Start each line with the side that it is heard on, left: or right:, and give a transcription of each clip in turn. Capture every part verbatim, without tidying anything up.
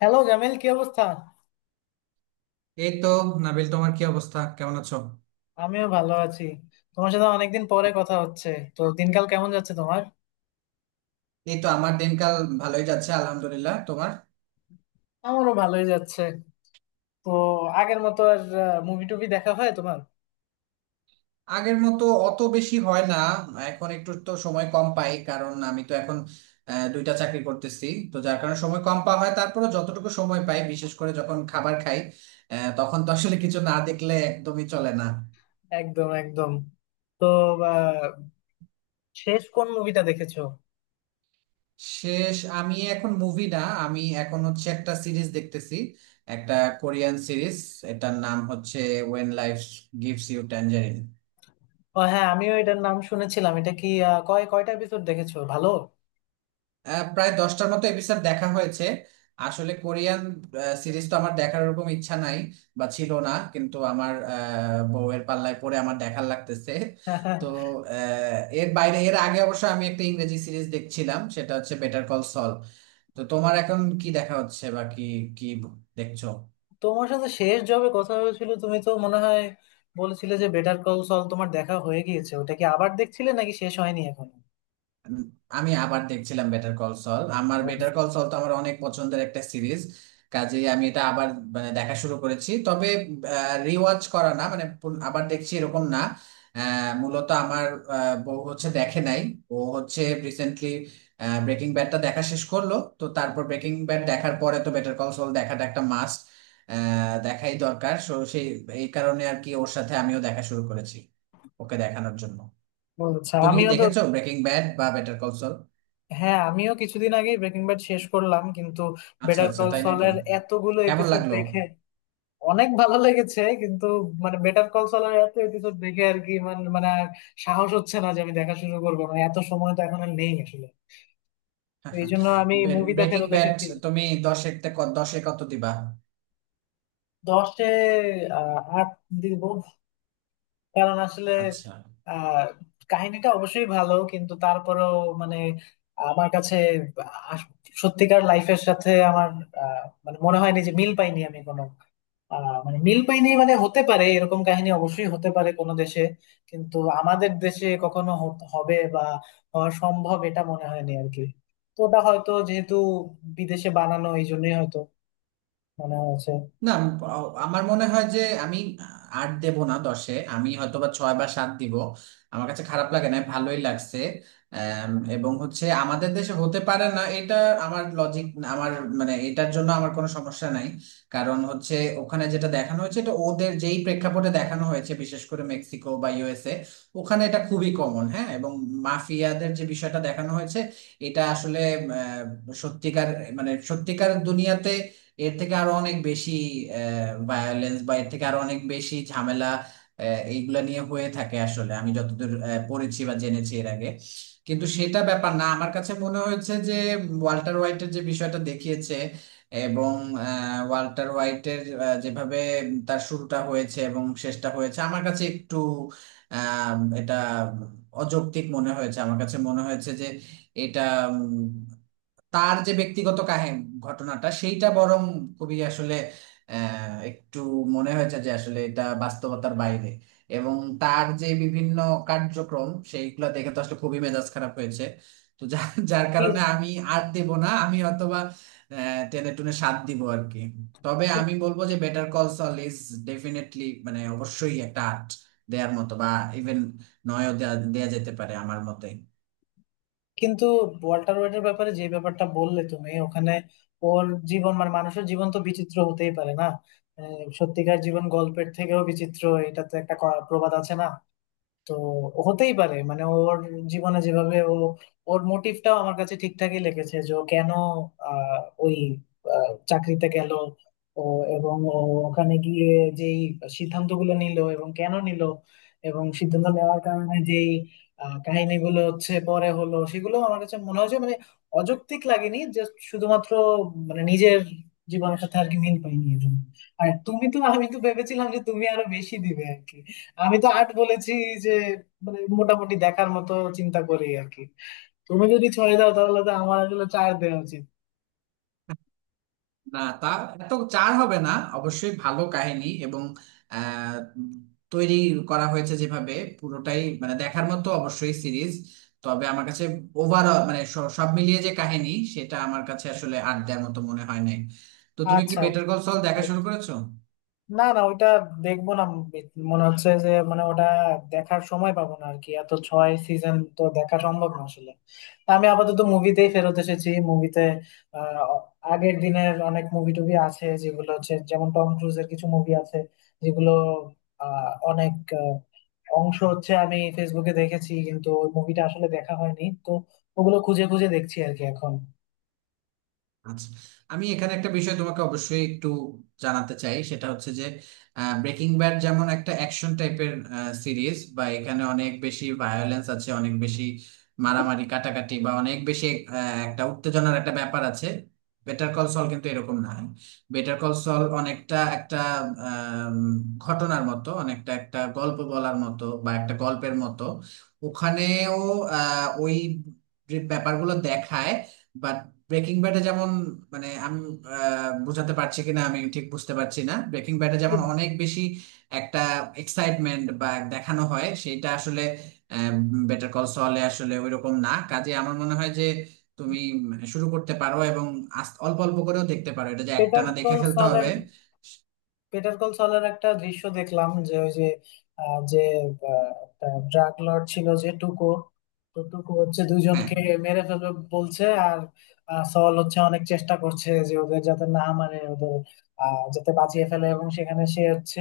left: Hello Jamil, কি অবস্থা?
right: এই তো, নাবিল। তোমার কি অবস্থা? কেমন আছো?
left: আমিও ভালো আছি। তোমার সাথে অনেকদিন পরে কথা হচ্ছে। তো দিনকাল কেমন যাচ্ছে তোমার?
right: এই তো আমার দিনকাল ভালোই যাচ্ছে, আলহামদুলিল্লাহ। তোমার?
left: আমারও ভালোই যাচ্ছে। তো আগের মতো আর মুভি টুভি দেখা হয় তোমার?
right: আগের মতো অত বেশি হয় না। এখন একটু তো সময় কম পাই কারণ আমি তো এখন আহ, দুইটা চাকরি করতেছি। তো যার কারণে সময় কম পাওয়া হয়। তারপরে যতটুকু সময় পাই, বিশেষ করে যখন খাবার খাই, আহ, তখন তো আসলে কিছু না দেখলে একদমই চলে না।
left: একদম একদম। তো আহ, শেষ কোন মুভিটা দেখেছো?
right: শেষ আমি এখন মুভি না, আমি এখন হচ্ছে একটা সিরিজ দেখতেছি। একটা কোরিয়ান সিরিজ। এটার নাম হচ্ছে when life gives you tangerine.
left: ও হ্যাঁ, আমিও এটার নাম শুনেছিলাম। এটা কি আহ, কয় কয়টা এপিসোড দেখেছো? ভালো?
right: আহ, প্রায় দশটার মতো এপিসোড দেখা হয়েছে। আসলে কোরিয়ান সিরিজ তো আমার দেখার ওরকম ইচ্ছা নাই বা ছিল না, কিন্তু আমার আহ, বউয়ের পাল্লায় পড়ে আমার দেখার লাগতেছে। তো আহ, এর বাইরে, এর আগে অবশ্য আমি একটা ইংরেজি সিরিজ দেখছিলাম, সেটা হচ্ছে বেটার কল সল। তো তোমার এখন কি দেখা হচ্ছে? বা কি কি দেখছো?
left: তোমার সাথে শেষ যবে কথা হয়েছিল তুমি তো মনে হয় বলেছিলে যে বেটার কল সল তোমার দেখা হয়ে গিয়েছে। ওটা কি আবার দেখছিলে নাকি শেষ হয়নি এখন?
right: আমি আবার দেখছিলাম বেটার কল সল। আমার
left: ও
right: বেটার কল সল তো আমার অনেক পছন্দের একটা সিরিজ। কাজেই আমি এটা আবার, মানে দেখা শুরু করেছি। তবে রিওয়াচ করা না, মানে পুন- আবার দেখছি এরকম না। আহ, মূলত আমার আহ, বউ হচ্ছে দেখে নাই। ও হচ্ছে রিসেন্টলি ব্রেকিং ব্যাডটা দেখা শেষ করলো। তো তারপর ব্রেকিং ব্যাড দেখার পরে তো বেটার কল সল দেখাটা একটা মাস্ট, দেখাই দরকার। সো সেই এই কারণে আর কি ওর সাথে আমিও দেখা শুরু করেছি, ওকে দেখানোর জন্য।
left: আচ্ছা।
right: তুমি কি
left: আমিও তো।
right: দেখেছো ব্রেকিং ব্যাড বা বেটার কল সল?
left: হ্যাঁ, আমিও কিছুদিন আগে ব্রেকিং ব্যাড শেষ করলাম, কিন্তু
right: আচ্ছা,
left: বেটার
right: আচ্ছা,
left: কল
right: তাই নাকি?
left: সলের এতগুলো
right: কেমন
left: এপিসোড
right: লাগলো?
left: দেখে অনেক ভালো লেগেছে কিন্তু মানে বেটার কল সলের এত এপিসোড দেখে আর কি মানে মানে আর সাহস হচ্ছে না যে আমি দেখা শুরু করবো। মানে এত সময় তো এখন আর নেই আসলে। তো এই জন্য আমি মুভিটা
right: ব্রেকিং
left: ফেরত
right: ব্যাড
left: এসেছি।
right: তুমি দশে তে ক- দশে কত দিবা?
left: দশে আহ আট দিব। কারণ আসলে
right: আচ্ছা,
left: আহ কাহিনীটা অবশ্যই ভালো কিন্তু তারপরেও, মানে আমার কাছে আস- সত্যিকার লাইফের সাথে আমার, আহ, মানে মনে হয়নি যে, মিল পাইনি আমি কোনো, আহ, মানে মিল পাইনি। মানে হতে পারে, এরকম কাহিনী অবশ্যই হতে পারে কোনো দেশে, কিন্তু আমাদের দেশে কখনো হত- হবে বা হওয়া সম্ভব এটা মনে হয়নি আর কি। তো ওটা হয়তো যেহেতু বিদেশে বানানো এই জন্যই হয়তো মনে
right: না, আমি প- আমার মনে হয় যে আমি আট দেব না দশে, আমি হয়তো বা ছয় বা সাত দিব। আমার কাছে খারাপ লাগে না, ভালোই লাগছে। আম, এবং হচ্ছে আমাদের দেশে হতে পারে না এটা। আমার লজিক, আমার মানে এটার জন্য আমার কোনো সমস্যা নাই। কারণ হচ্ছে ওখানে যেটা দেখানো হয়েছে, এটা ওদের যেই প্রেক্ষাপটে দেখানো হয়েছে, বিশেষ করে মেক্সিকো বা ইউ এস এ, ওখানে এটা খুবই কমন, হ্যাঁ। এবং মাফিয়াদের যে বিষয়টা দেখানো হয়েছে, এটা আসলে আহ, সত্যিকার, মানে সত্যিকার দুনিয়াতে এর থেকে আরো অনেক বেশি ভায়োলেন্স বা এর থেকে আরো অনেক বেশি ঝামেলা আহ, এইগুলা নিয়ে হয়ে থাকে আসলে, আমি যতদূর আহ, পড়েছি বা জেনেছি এর আগে। কিন্তু সেটা ব্যাপার না। আমার কাছে মনে হয়েছে যে ওয়াল্টার হোয়াইটের যে বিষয়টা দেখিয়েছে, এবং আহ, ওয়াল্টার হোয়াইটের আহ, যেভাবে তার শুরুটা হয়েছে এবং শেষটা হয়েছে আমার কাছে একটু আহ, এটা অযৌক্তিক মনে হয়েছে। আমার কাছে মনে হয়েছে যে এটা, তার যে ব্যক্তিগত কাহিনী, ঘটনাটা সেইটা বরং খুবই আসলে আহ, একটু মনে হয়েছে যে আসলে এটা বাস্তবতার বাইরে। এবং তার যে বিভিন্ন কার্যক্রম সেইগুলো দেখে তো আসলে খুবই মেজাজ খারাপ হয়েছে। তো যার যার
left: হয়েছে।
right: কারণে আমি আর দেব না আমি, অথবা টেনে টুনে সাথ দিব আর কি। তবে আমি বলবো যে better call saul is definitely, মানে অবশ্যই একটা আর্ট দেওয়ার মতো, বা ইভেন নয়ও দেয়া দেয়া যেতে পারে আমার মতে।
left: কিন্তু ওয়াল্টার হোয়াইটের ব্যাপারে যে ব্যাপারটা বললে তুমি, ওখানে ওর জীবন মানে মানুষের জীবন তো বিচিত্র হতেই পারে না, মানে সত্যিকার জীবন গল্পের থেকেও বিচিত্র, এটা তো একটা ক- প্রবাদ আছে না। তো হতেই পারে মানে ওর জীবনে যেভাবে ও, ওর মোটিভটাও আমার কাছে ঠিকঠাকই লেগেছে যে ও কেন আহ, ওই আহ, চাকরিতে গেল, ও এবং ও ওখানে গিয়ে যেই সিদ্ধান্তগুলো নিল এবং কেন নিল, এবং সিদ্ধান্ত নেওয়ার কারণে যেই আহ, কাহিনীগুলো হচ্ছে পরে হলো, সেগুলো আমার কাছে মনে হয়েছে মানে অযৌক্তিক লাগেনি। যে শুধুমাত্র মানে নিজের জীবনের সাথে আর কি মিল পাইনি এর জন্য। আর তুমি তো, আমি তো ভেবেছিলাম যে তুমি আরো বেশি দিবে আর কি। আমি তো আট বলেছি যে মানে মোটামুটি দেখার মতো চিন্তা করি আর কি। তুমি যদি ছয় দাও তাহলে তো আমার আসলে চার দেওয়া উচিত।
right: না তা, এত চার হবে না। অবশ্যই ভালো কাহিনী, এবং আহ, তৈরি করা হয়েছে যেভাবে, পুরোটাই মানে দেখার মতো অবশ্যই সিরিজ। তবে আমার কাছে ওভারঅল, মানে স- সব মিলিয়ে যে কাহিনী, সেটা আমার কাছে আসলে আট দেওয়ার মতো মনে হয় নাই। তো তুমি কি
left: আচ্ছা,
right: বেটার কল সল দেখা শুরু করেছো?
left: না না ওইটা দেখবো না। বে- মনে হচ্ছে যে মানে ওটা দেখার সময় পাবো না আর কি। এত ছয় সিজন তো দেখা সম্ভব না আসলে। তা আমি আপাতত মুভিতেই ফেরত এসেছি। মুভিতে আগের দিনের অনেক মুভি টুভি আছে যেগুলো হচ্ছে, যেমন টম ক্রুজের কিছু মুভি আছে যেগুলো আহ, অনেক আহ, অংশ হচ্ছে আমি ফেসবুকে দেখেছি কিন্তু ওই মুভিটা আসলে দেখা হয়নি। তো ওগুলো খুঁজে খুঁজে দেখছি আর কি এখন।
right: আচ্ছা। আমি এখানে একটা বিষয় তোমাকে অবশ্যই একটু জানাতে চাই, সেটা হচ্ছে যে ব্রেকিং ব্যাড যেমন একটা অ্যাকশন টাইপের সিরিজ, বা এখানে অনেক বেশি ভায়োলেন্স আছে, অনেক বেশি মারামারি কাটাকাটি, বা অনেক বেশি আহ, একটা উত্তেজনার একটা ব্যাপার আছে। বেটার কল সল কিন্তু এরকম না। বেটার কল সল অনেকটা একটা আম, ঘটনার মতো, অনেকটা একটা গল্প বলার মতো বা একটা গল্পের মতো। ওখানেও আহ, ওই যে ব্যাপারগুলো দেখায়, বাট ব্রেকিং ব্যাডে যেমন, মানে আমি আহ, বোঝাতে পারছি কিনা আমি ঠিক বুঝতে পারছি না, ব্রেকিং ব্যাডে যেমন অনেক বেশি একটা এক্সাইটমেন্ট বা দেখানো হয় সেইটা আসলে বেটার কল সলে আসলে ওইরকম না। কাজে আমার মনে হয় যে তুমি, মানে শুরু করতে পারো এবং আস্তে- অল্প অল্প করেও দেখতে পারো, এটা যে
left: বেটার
right: একটানা দেখে
left: কল,
right: ফেলতে হবে।
left: পেটার কল সলের একটা দৃশ্য দেখলাম, যে ওই যে আহ, যে ড্রাগ লর্ড ছিল যে টুকো, তো টুকো হচ্ছে
right: হ্যাঁ,
left: দুইজনকে মেরে ফেলবে বলছে, আর আহ, সল হচ্ছে অনেক চেষ্টা করছে যে ওদের যাতে না মারে, ওদের আহ, যাতে বাঁচিয়ে ফেলে, এবং সেখানে সে হচ্ছে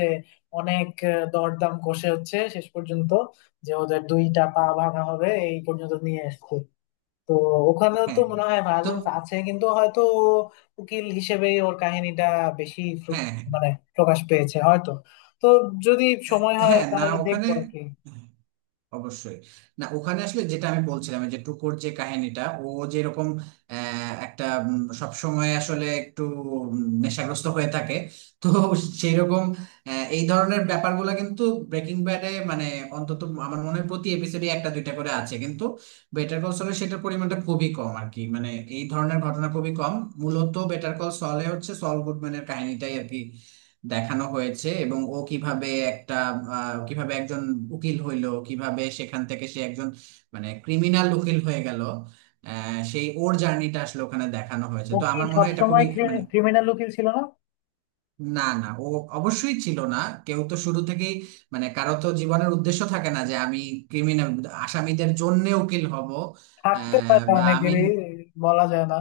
left: অনেক আহ, দরদাম কষে হচ্ছে শেষ পর্যন্ত যে ওদের দুইটা পা ভাঙা হবে এই পর্যন্ত নিয়ে এসছে। তো ওখানেও তো
right: হ্যাঁ।
left: মনে হয়
right: তো
left: ভায়োলেন্স আছে কিন্তু হয়তো উকিল হিসেবেই ওর কাহিনীটা বেশি ফ্রু-
right: হ্যাঁ, হ্যাঁ,
left: মানে প্রকাশ পেয়েছে হয়তো। তো যদি সময় হয়
right: হ্যাঁ, না,
left: তাহলে
right: ওখানে
left: দেখবো আর কি।
right: অবশ্যই। না, ওখানে আসলে যেটা আমি বলছিলাম, এই যে টুকুর যে কাহিনীটা, ও যেরকম আহ, একটা সব সময় আসলে একটু উম, নেশাগ্রস্ত হয়ে থাকে। তো সেই রকম এই ধরনের ব্যাপারগুলো কিন্তু ব্রেকিং ব্যাডে, মানে অন্তত আমার মনে হয় প্রতি এপিসোডে একটা দুইটা করে আছে, কিন্তু বেটার কল সলে সেটার পরিমাণটা খুবই কম আর কি, মানে এই ধরনের ঘটনা খুবই কম। মূলত বেটার কল সলে হচ্ছে সল গুডম্যানের কাহিনীটাই আর কি দেখানো হয়েছে, এবং ও কিভাবে একটা আহ, কিভাবে একজন উকিল হইলো, কিভাবে সেখান থেকে সে একজন মানে ক্রিমিনাল উকিল হয়ে গেল। আহ, সেই ওর জার্নিটা আসলে ওখানে দেখানো হয়েছে।
left: ও
right: তো
left: কি
right: আমার মনে হয় এটা
left: সবসময়
right: খুবই মানে,
left: ক্রিমিনাল উকিল ছিল না?
right: না, না, ও অবশ্যই ছিল না। কেউ তো শুরু থেকেই মানে কারো তো জীবনের উদ্দেশ্য থাকে না যে আমি ক্রিমিনাল আসামিদের জন্য উকিল হব।
left: থাকতে
right: আহ,
left: পারে
right: বা আমি,
left: অনেকেরই, বলা যায় না।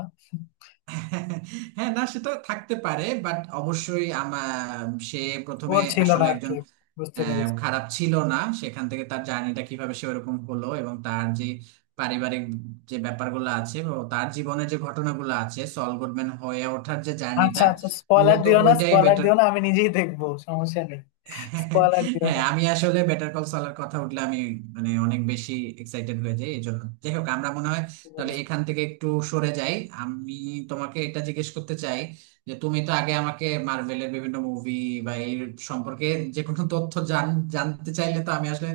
right: হ্যাঁ, না, সেটা থাকতে পারে, বাট অবশ্যই আমার সে প্রথমে
left: ওর ছিল না
right: আসলে
left: আর
right: একজন
left: কি। বুঝতে
right: আহ,
left: পেরেছি।
right: খারাপ ছিল না। সেখান থেকে তার জার্নিটা কিভাবে সে ওরকম হলো, এবং তার যে পারিবারিক যে ব্যাপারগুলো আছে, ও তার জীবনের যে ঘটনাগুলো আছে, সল গুডম্যান হয়ে ওঠার যে
left: আচ্ছা
right: জার্নিটা,
left: আচ্ছা, স্পয়লার
right: মূলত
left: দিও না,
right: ওইটাই
left: স্পয়লার
right: বেটার।
left: দিও না, আমি নিজেই দেখবো সমস্যা নেই। স্পয়লার দিও
right: হ্যাঁ,
left: না।
right: আমি আসলে বেটার কল সলার কথা উঠলে আমি, মানে অনেক বেশি এক্সাইটেড হয়ে যাই। এই জন্য যাই হোক, আমরা মনে হয়
left: বুঝতে
right: তাহলে
left: পেরেছি।
right: এখান থেকে একটু সরে যাই। আমি তোমাকে এটা জিজ্ঞেস করতে চাই, যে তুমি তো আগে আমাকে মার্ভেলের বিভিন্ন মুভি বা এই সম্পর্কে যে কোনো তথ্য জান। জানতে চাইলে তো আমি আসলে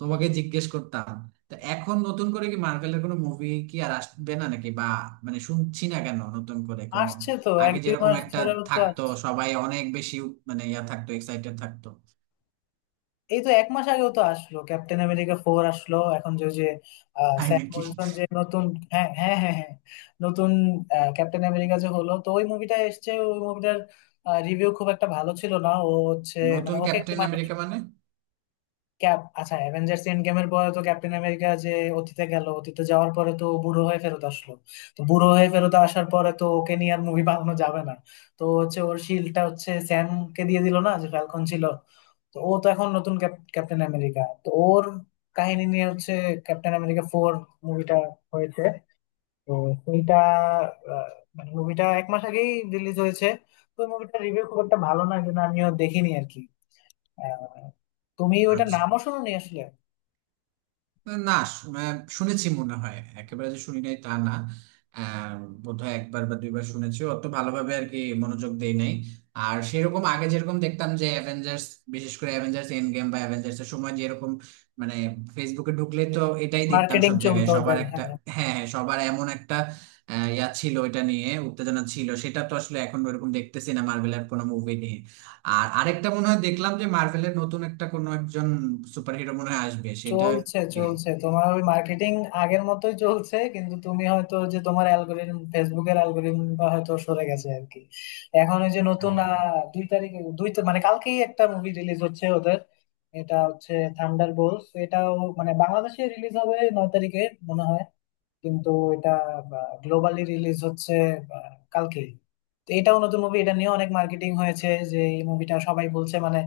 right: তোমাকে জিজ্ঞেস করতাম। তো এখন নতুন করে কি মার্ভেলের কোনো মুভি কি আর আসবে না নাকি, বা মানে শুনছি না কেন নতুন করে কোনো,
left: আসছে তো, এক
right: আগে
left: দুই
right: যেরকম
left: মাস
right: একটা
left: ধরেও তো
right: থাকতো সবাই অনেক বেশি, মানে ইয়া থাকতো, এক্সাইটেড থাকতো।
left: এই তো এক মাস আগেও তো আসলো ক্যাপ্টেন আমেরিকা ফোর। আসলো এখন যে যে আহ,
right: তাই
left: স্যাম
right: নাকি?
left: উইলসন যে নতুন, হ্যাঁ হ্যাঁ হ্যাঁ হ্যাঁ, নতুন আহ, ক্যাপ্টেন আমেরিকা যে হলো, তো ওই মুভিটা এসছে। ওই মুভিটার রিভিউ খুব একটা ভালো ছিল না। ও হচ্ছে মানে
right: নতুন
left: ওকে একটু
right: ক্যাপ্টেন
left: মানুষ,
right: আমেরিকা মানে?
left: ক্যাপ আচ্ছা, অ্যাভেঞ্জার্স এন্ড গেমের পরে তো ক্যাপ্টেন আমেরিকা যে অতীতে গেল, অতীতে যাওয়ার পরে তো ও বুড়ো হয়ে ফেরত আসলো। তো বুড়ো হয়ে ফেরত আসার পরে তো ওকে নিয়ে আর মুভি বানানো যাবে না। তো হচ্ছে ওর শিল্ডটা হচ্ছে স্যামকে দিয়ে দিল না, যে ফ্যালকন ছিল। তো ও তো এখন নতুন ক্যাপ- ক্যাপ্টেন আমেরিকা, তো ওর কাহিনী নিয়ে হচ্ছে ক্যাপ্টেন আমেরিকা ফোর মুভিটা হয়েছে। তো সেইটা আহ, মানে মুভিটা এক মাস আগেই রিলিজ হয়েছে। তো মুভিটা রিভিউ খুব একটা ভালো না, কিন্তু আমিও দেখিনি আর কি। আহ, তুমি ওইটা
right: আচ্ছা,
left: নামও শুনোনি আসলে।
right: না, শু- আহ, শুনেছি মনে হয়, একেবারে যে শুনি নাই তা না। আহ, বোধহয় একবার বা দুইবার শুনেছি, অত ভালোভাবে আর কি মনোযোগ দেই নাই। আর সেরকম আগে যেরকম দেখতাম যে অ্যাভেঞ্জার্স, বিশেষ করে অ্যাভেঞ্জার্স এন্ড গেম বা অ্যাভেঞ্জার্স এর সময় যেরকম, মানে ফেসবুকে ঢুকলে তো এটাই দেখতাম
left: মার্কেটিং
right: সব জায়গায়
left: চলতো
right: সবার
left: ওদের,
right: একটা।
left: হ্যাঁ।
right: হ্যাঁ, হ্যাঁ, সবার এমন একটা আহ, ইয়া ছিল, এটা নিয়ে উত্তেজনা ছিল। সেটা তো আসলে এখন ওরকম দেখতেছি না মার্ভেলের কোনো মুভি নিয়ে। আর আরেকটা মনে হয় দেখলাম যে মার্ভেলের নতুন একটা কোনো একজন সুপারহিরো মনে হয় আসবে সেটা।
left: চলছে
right: কি?
left: চলছে তোমার ওই মার্কেটিং আগের মতোই চলছে, কিন্তু তুমি হয়তো, যে তোমার অ্যালগোরিদম, ফেসবুকের অ্যালগোরিদমটা হয়তো সরে গেছে আর কি। এখন ওই যে নতুন
right: ও।
left: আহ, দুই তারিখে, দুই তা- মানে কালকেই একটা মুভি রিলিজ হচ্ছে ওদের। এটা হচ্ছে থান্ডার বোলস। এটাও মানে বাংলাদেশে রিলিজ হবে নয় তারিখে, মনে হয়। কিন্তু এটা গ্লোবালি রিলিজ হচ্ছে আহ, কালকেই। তো এটাও নতুন মুভি, এটা নিয়ে অনেক মার্কেটিং হয়েছে যে এই মুভিটা, সবাই বলছে মানে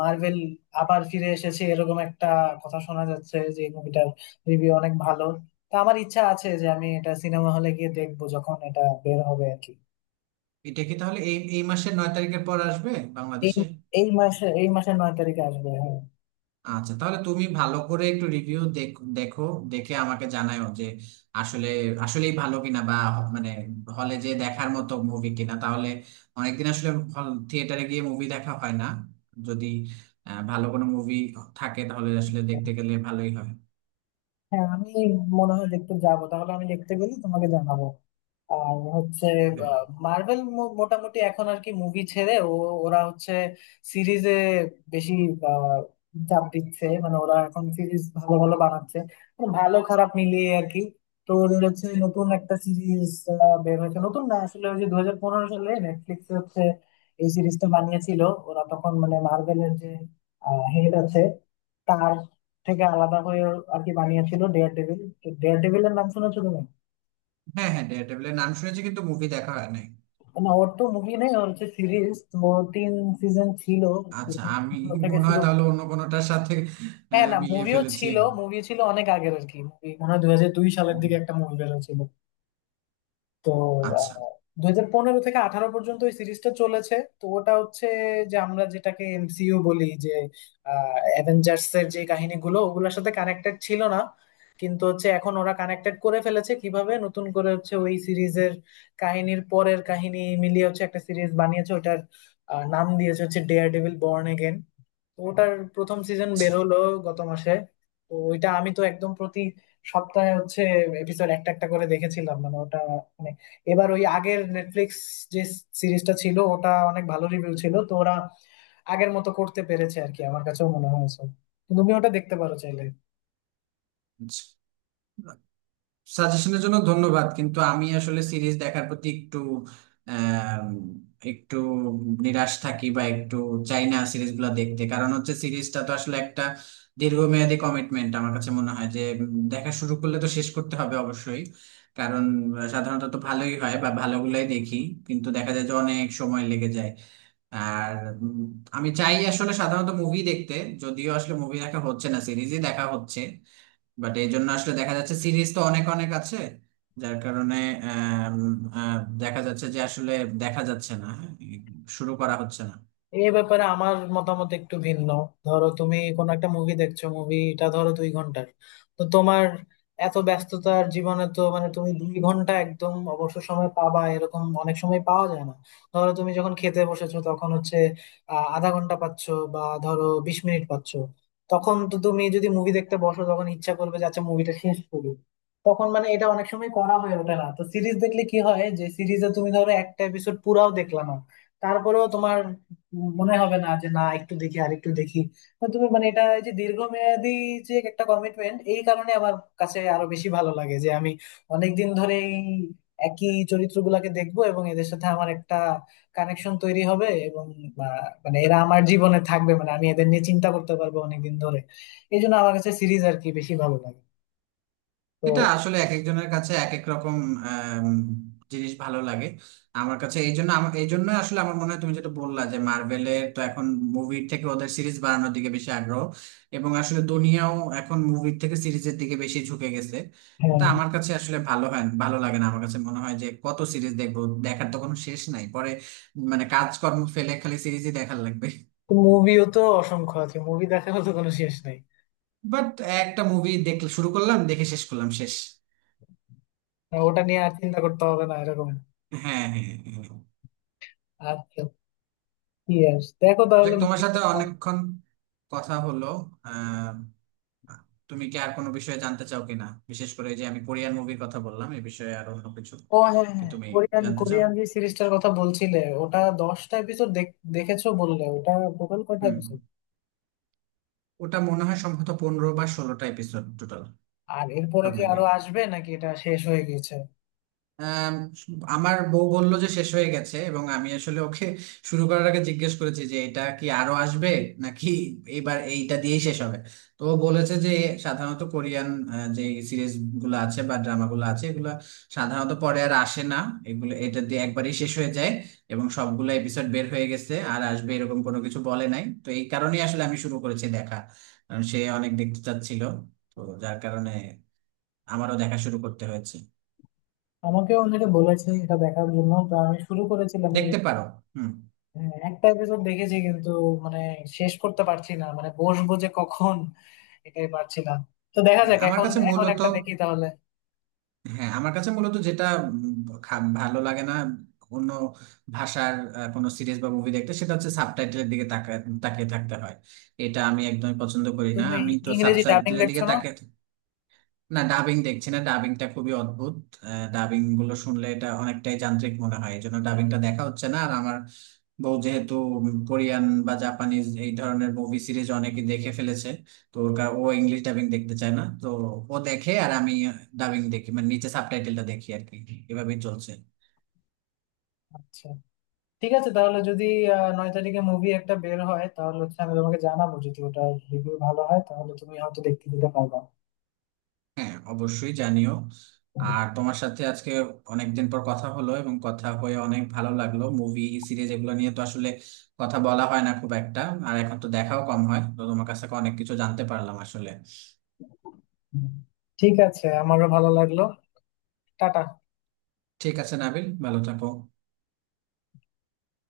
left: মার্ভেল আবার ফিরে এসেছে, এরকম একটা কথা শোনা যাচ্ছে যে এই মুভিটার রিভিউ অনেক ভালো। তা আমার ইচ্ছা আছে যে আমি এটা সিনেমা হলে গিয়ে দেখবো যখন এটা বের হবে আর কি।
right: এটা কি তাহলে এই এই মাসের নয় তারিখের পর আসবে
left: এই
right: বাংলাদেশে?
left: এই মাসে, এই মাসের নয় তারিখে আসবে, হ্যাঁ।
right: আচ্ছা, তাহলে তুমি ভালো করে একটু রিভিউ দেখো, দেখো দেখে আমাকে জানাও যে আসলে আসলেই ভালো কিনা, বা মানে হলে যে দেখার মতো মুভি কিনা। তাহলে অনেকদিন আসলে হল থিয়েটারে গিয়ে মুভি দেখা হয় না। যদি আহ, ভালো কোনো মুভি থাকে তাহলে আসলে দেখতে গেলে ভালোই হয়।
left: হ্যাঁ আমি মনে হয় দেখতে যাবো তাহলে। আমি দেখতে গেলে তোমাকে জানাবো। আর হচ্ছে
right: হ্যাঁ,
left: মার্বেল মোটামুটি এখন আর কি মুভি ছেড়ে ও, ওরা হচ্ছে সিরিজে বেশি আহ, চাপ দিচ্ছে মানে, ওরা এখন সিরিজ ভালো ভালো বানাচ্ছে। তো ভালো খারাপ মিলিয়ে আর কি। তো ওদের হচ্ছে নতুন একটা সিরিজ বের হয়েছে, নতুন না আসলে, ওই যে দু হাজার পনেরো সালে নেটফ্লিক্সে হচ্ছে এই সিরিজটা বানিয়েছিল ওরা তখন, মানে মার্বেলের যে হেড আছে তার থেকে আলাদা হয়ে আর কি বানিয়েছিল, ডেয়ার ডেভিল। ডেয়ার ডেভিলের নাম শুনেছো তুমি?
right: হ্যাঁ, হ্যাঁ, ডেয়ারডেভিলের নাম শুনেছি কিন্তু মুভি দেখা হয় নাই।
left: না ওর তো মুভি নেই, ওর হচ্ছে সিরিজ। ও তিন সিজন ছিল।
right: আচ্ছা, আমি
left: দুই হাজার পনেরো থেকে
right: মনে হয়
left: শুরু।
right: তাহলে অন্য কোনোটার সাথে
left: হ্যাঁ
right: আহ,
left: না
right: মিলিয়ে
left: মুভিও
right: ফেলেছি।
left: ছিল, মুভি ছিল অনেক আগের আর কি, মুভি মনে হয় দুই হাজার দুই
right: ও,
left: সালের দিকে একটা মুভি বের হয়েছিল। তো
right: আচ্ছা,
left: দুই হাজার পনেরো থেকে আঠারো পর্যন্ত এই সিরিজটা চলেছে। তো ওটা হচ্ছে যে আমরা যেটাকে এমসিইউ বলি, যে অ্যাভেঞ্জার্স এর যে কাহিনীগুলো, ওগুলোর সাথে কানেক্টেড ছিল না। কিন্তু হচ্ছে এখন ওরা কানেক্টেড করে ফেলেছে, কিভাবে নতুন করে হচ্ছে ওই সিরিজের কাহিনীর পরের কাহিনী মিলিয়ে হচ্ছে একটা সিরিজ বানিয়েছে। ওটার আহ, নাম দিয়েছে হচ্ছে ডেয়ার ডেভিল বর্ন। তো ওটার প্রথম সিজন
right: আচ্ছা,
left: বের হলো গত মাসে। তো ওইটা আমি তো একদম প্রতি সপ্তাহে হচ্ছে এপিসোড একটা একটা করে দেখেছিলাম, মানে ওটা মানে, এবার ওই আগের নেটফ্লিক্স যে সিরিজটা ছিল ওটা অনেক ভালো রিভিউ ছিল, তো ওরা আগের মতো করতে পেরেছে আর কি, আমার কাছেও মনে হয়েছে। তুমি ওটা দেখতে পারো চাইলে।
right: আচ্ছা। সাজেশনের জন্য ধন্যবাদ, কিন্তু আমি আসলে সিরিজ দেখার প্রতি একটু আম, একটু নিরাশ থাকি বা একটু চাই না সিরিজগুলো দেখতে। কারণ হচ্ছে সিরিজটা তো আসলে একটা দীর্ঘমেয়াদী কমিটমেন্ট, আমার কাছে মনে হয় যে উম, দেখা শুরু করলে তো শেষ করতে হবে অবশ্যই। কারণ আহ, সাধারণত তো ভালোই হয় বা ভালোগুলাই দেখি, কিন্তু দেখা যায় যে অনেক সময় লেগে যায়। আর উম, আমি চাই আসলে সাধারণত মুভি দেখতে, যদিও আসলে মুভি দেখা হচ্ছে না, সিরিজই দেখা হচ্ছে। বাট এই জন্য আসলে দেখা যাচ্ছে সিরিজ তো অনেক অনেক আছে, যার কারণে আম, আহ, দেখা যাচ্ছে যে আসলে দেখা যাচ্ছে না, হ্যাঁ, শুরু করা হচ্ছে না।
left: এ ব্যাপারে আমার মতামত একটু ভিন্ন। ধরো তুমি কোনো একটা মুভি দেখছো, মুভিটা ধরো দুই ঘন্টার, তো তোমার এত ব্যস্ততার জীবনে তো মানে তুমি দুই ঘন্টা একদম অবসর সময় পাবা, এরকম অনেক সময় পাওয়া যায় না। ধরো তুমি যখন খেতে বসেছো তখন হচ্ছে আহ আধা ঘন্টা পাচ্ছো বা ধরো বিশ মিনিট পাচ্ছো, তখন তো তুমি যদি মুভি দেখতে বসো তখন ইচ্ছা করবে যে আচ্ছা মুভিটা শেষ করি, তখন মানে এটা অনেক সময় করা হয়ে ওঠে না। তো সিরিজ দেখলে কি হয় যে, সিরিজে তুমি ধরো একটা এপিসোড পুরাও দেখলা না, তারপরেও তোমার মনে হবে না যে না একটু দেখি আর একটু দেখি। তো তুমি মানে এটা এই যে দীর্ঘমেয়াদী যে একটা কমিটমেন্ট, এই কারণে আমার কাছে আরো বেশি ভালো লাগে যে আমি অনেকদিন ধরে এই একই চরিত্রগুলাকে দেখবো এবং এদের সাথে আমার একটা কানেকশন তৈরি হবে এবং বা, মানে এরা আমার জীবনে থাকবে, মানে আমি এদের নিয়ে চিন্তা করতে পারবো অনেকদিন ধরে। এই জন্য আমার কাছে সিরিজ আর কি বেশি ভালো লাগে। তো
right: এটা আসলে এক একজনের কাছে এক এক রকম আম, জিনিস ভালো লাগে। আমার কাছে এই জন্য আমা- এই জন্য আসলে আমার মনে হয় তুমি যেটা বললা, যে মার্ভেলের তো এখন মুভির থেকে ওদের সিরিজ বানানোর দিকে বেশি আগ্রহ, এবং আসলে দুনিয়াও এখন মুভির থেকে সিরিজের দিকে বেশি ঝুঁকে গেছে।
left: হ্যাঁ,
right: তা আমার কাছে আসলে ভালো হয় ভালো লাগে না, আমার কাছে মনে হয় যে কত সিরিজ দেখবো, দেখার তো কোনো শেষ নাই পরে। মানে কাজকর্ম ফেলে খালি সিরিজই দেখার লাগবে।
left: মুভিও তো অসংখ্য আছে, মুভি দেখারও তো কোনো শেষ নাই।
right: বাট একটা মুভি দেখলে শুরু করলাম, দেখে শেষ করলাম, শেষ।
left: ওটা নিয়ে আর চিন্তা করতে হবে না এরকম।
right: হ্যাঁ, হ্যাঁ, হ্যাঁ।
left: আচ্ছা। ইয়েস, দেখো
right: যে
left: তাহলে
right: তোমার
left: মুভি।
right: সাথে অনেকক্ষণ কথা হলো। আহ তুমি কি আর কোনো বিষয়ে জানতে চাও কিনা, বিশেষ করে এই যে আমি কোরিয়ান মুভির কথা বললাম এই বিষয়ে আর অন্য কিছু?
left: ও হ্যাঁ
right: কি
left: হ্যাঁ,
right: তুমি
left: কোরিয়ান
right: জানতে চাও?
left: কোরিয়ান যে সিরিজটার কথা বলছিলে ওটা দশটা এপিসোড দেখেছো বললে, ওটা টোটাল কয়টা
right: হুম।
left: এপিসোড?
right: ওটা মনে হয় সম্ভবত পনেরো বা ষোলোটা এপিসোড টোটাল,
left: আর এরপরে
right: সব
left: কি
right: মিলে।
left: আরো আসবে নাকি এটা শেষ হয়ে গেছে?
right: আম, আমার বউ বলল যে শেষ হয়ে গেছে, এবং আমি আসলে ওকে শুরু করার আগে জিজ্ঞেস করেছি যে এটা কি আরো আসবে নাকি এবার এইটা দিয়েই শেষ হবে। তো ও বলেছে যে সাধারণত কোরিয়ান আহ, যে সিরিজ গুলো আছে বা ড্রামা গুলো আছে, এগুলো সাধারণত পরে আর আসে না, এগুলো এটা দিয়ে একবারই শেষ হয়ে যায়। এবং সবগুলো এপিসোড বের হয়ে গেছে, আর আসবে এরকম কোনো কিছু বলে নাই, তো এই কারণেই আসলে আমি শুরু করেছি দেখা, কারণ সে অনেক দেখতে চাচ্ছিল। তো যার কারণে আমারও দেখা শুরু করতে হয়েছে।
left: আমাকে অনেকে বলেছে এটা দেখার জন্য, তো আমি শুরু করেছিলাম
right: দেখতে
left: কিন্তু,
right: পারো। হুম।
left: হ্যাঁ, একটা এপিসোড দেখেছি কিন্তু মানে শেষ করতে পারছি না, মানে বসবো যে কখন, এটাই পারছিলাম। তো দেখা যাক,
right: আমার
left: এখন
right: কাছে
left: এখন
right: মূলত,
left: একটা দেখি তাহলে।
right: হ্যাঁ, আমার কাছে মূলত যেটা উম খা- ভালো লাগে না অন্য ভাষার আহ, কোনো সিরিজ বা মুভি দেখতে, সেটা হচ্ছে সাবটাইটেলের দিকে তাকা- তাকিয়ে থাকতে হয়। এটা আমি একদমই পছন্দ করি না,
left: তুমি
right: আমি তো
left: ইংরেজি ডাবিং
right: সাবটাইটেলের
left: দেখছো
right: দিকে
left: না?
right: তাকিয়ে। না, ডাবিং দেখছি না। ডাবিংটা খুবই অদ্ভুত, ডাবিং গুলো শুনলে এটা অনেকটাই যান্ত্রিক মনে হয়, এই জন্য ডাবিংটা দেখা হচ্ছে না। আর আমার বউ যেহেতু কোরিয়ান বা জাপানিজ এই ধরনের মুভি সিরিজ অনেকে দেখে ফেলেছে, তো ওর কা- ও ইংলিশ ডাবিং দেখতে চায় না। তো ও দেখে আর আমি ডাবিং দেখি, মানে নিচে সাবটাইটেলটা দেখি আর কি। এভাবেই চলছে।
left: আচ্ছা ঠিক আছে, তাহলে যদি আহ, নয় তারিখে মুভি একটা বের হয় তাহলে হচ্ছে আমি তোমাকে জানাবো, যদি ওটা রিভিউ ভালো হয় তাহলে তুমি হয়তো দেখতে যেতে পারবা।
right: হ্যাঁ, অবশ্যই জানিও। আর তোমার সাথে আজকে অনেকদিন পর কথা হলো এবং কথা হয়ে অনেক ভালো লাগলো। মুভি, সিরিজ এগুলো নিয়ে তো আসলে কথা বলা হয় না খুব একটা, আর এখন তো দেখাও কম হয়। তো তোমার কাছ থেকে অনেক কিছু জানতে পারলাম আসলে।
left: ঠিক আছে, আমারও ভালো লাগলো। টাটা।
right: ঠিক আছে, নাবিল, ভালো থাকো।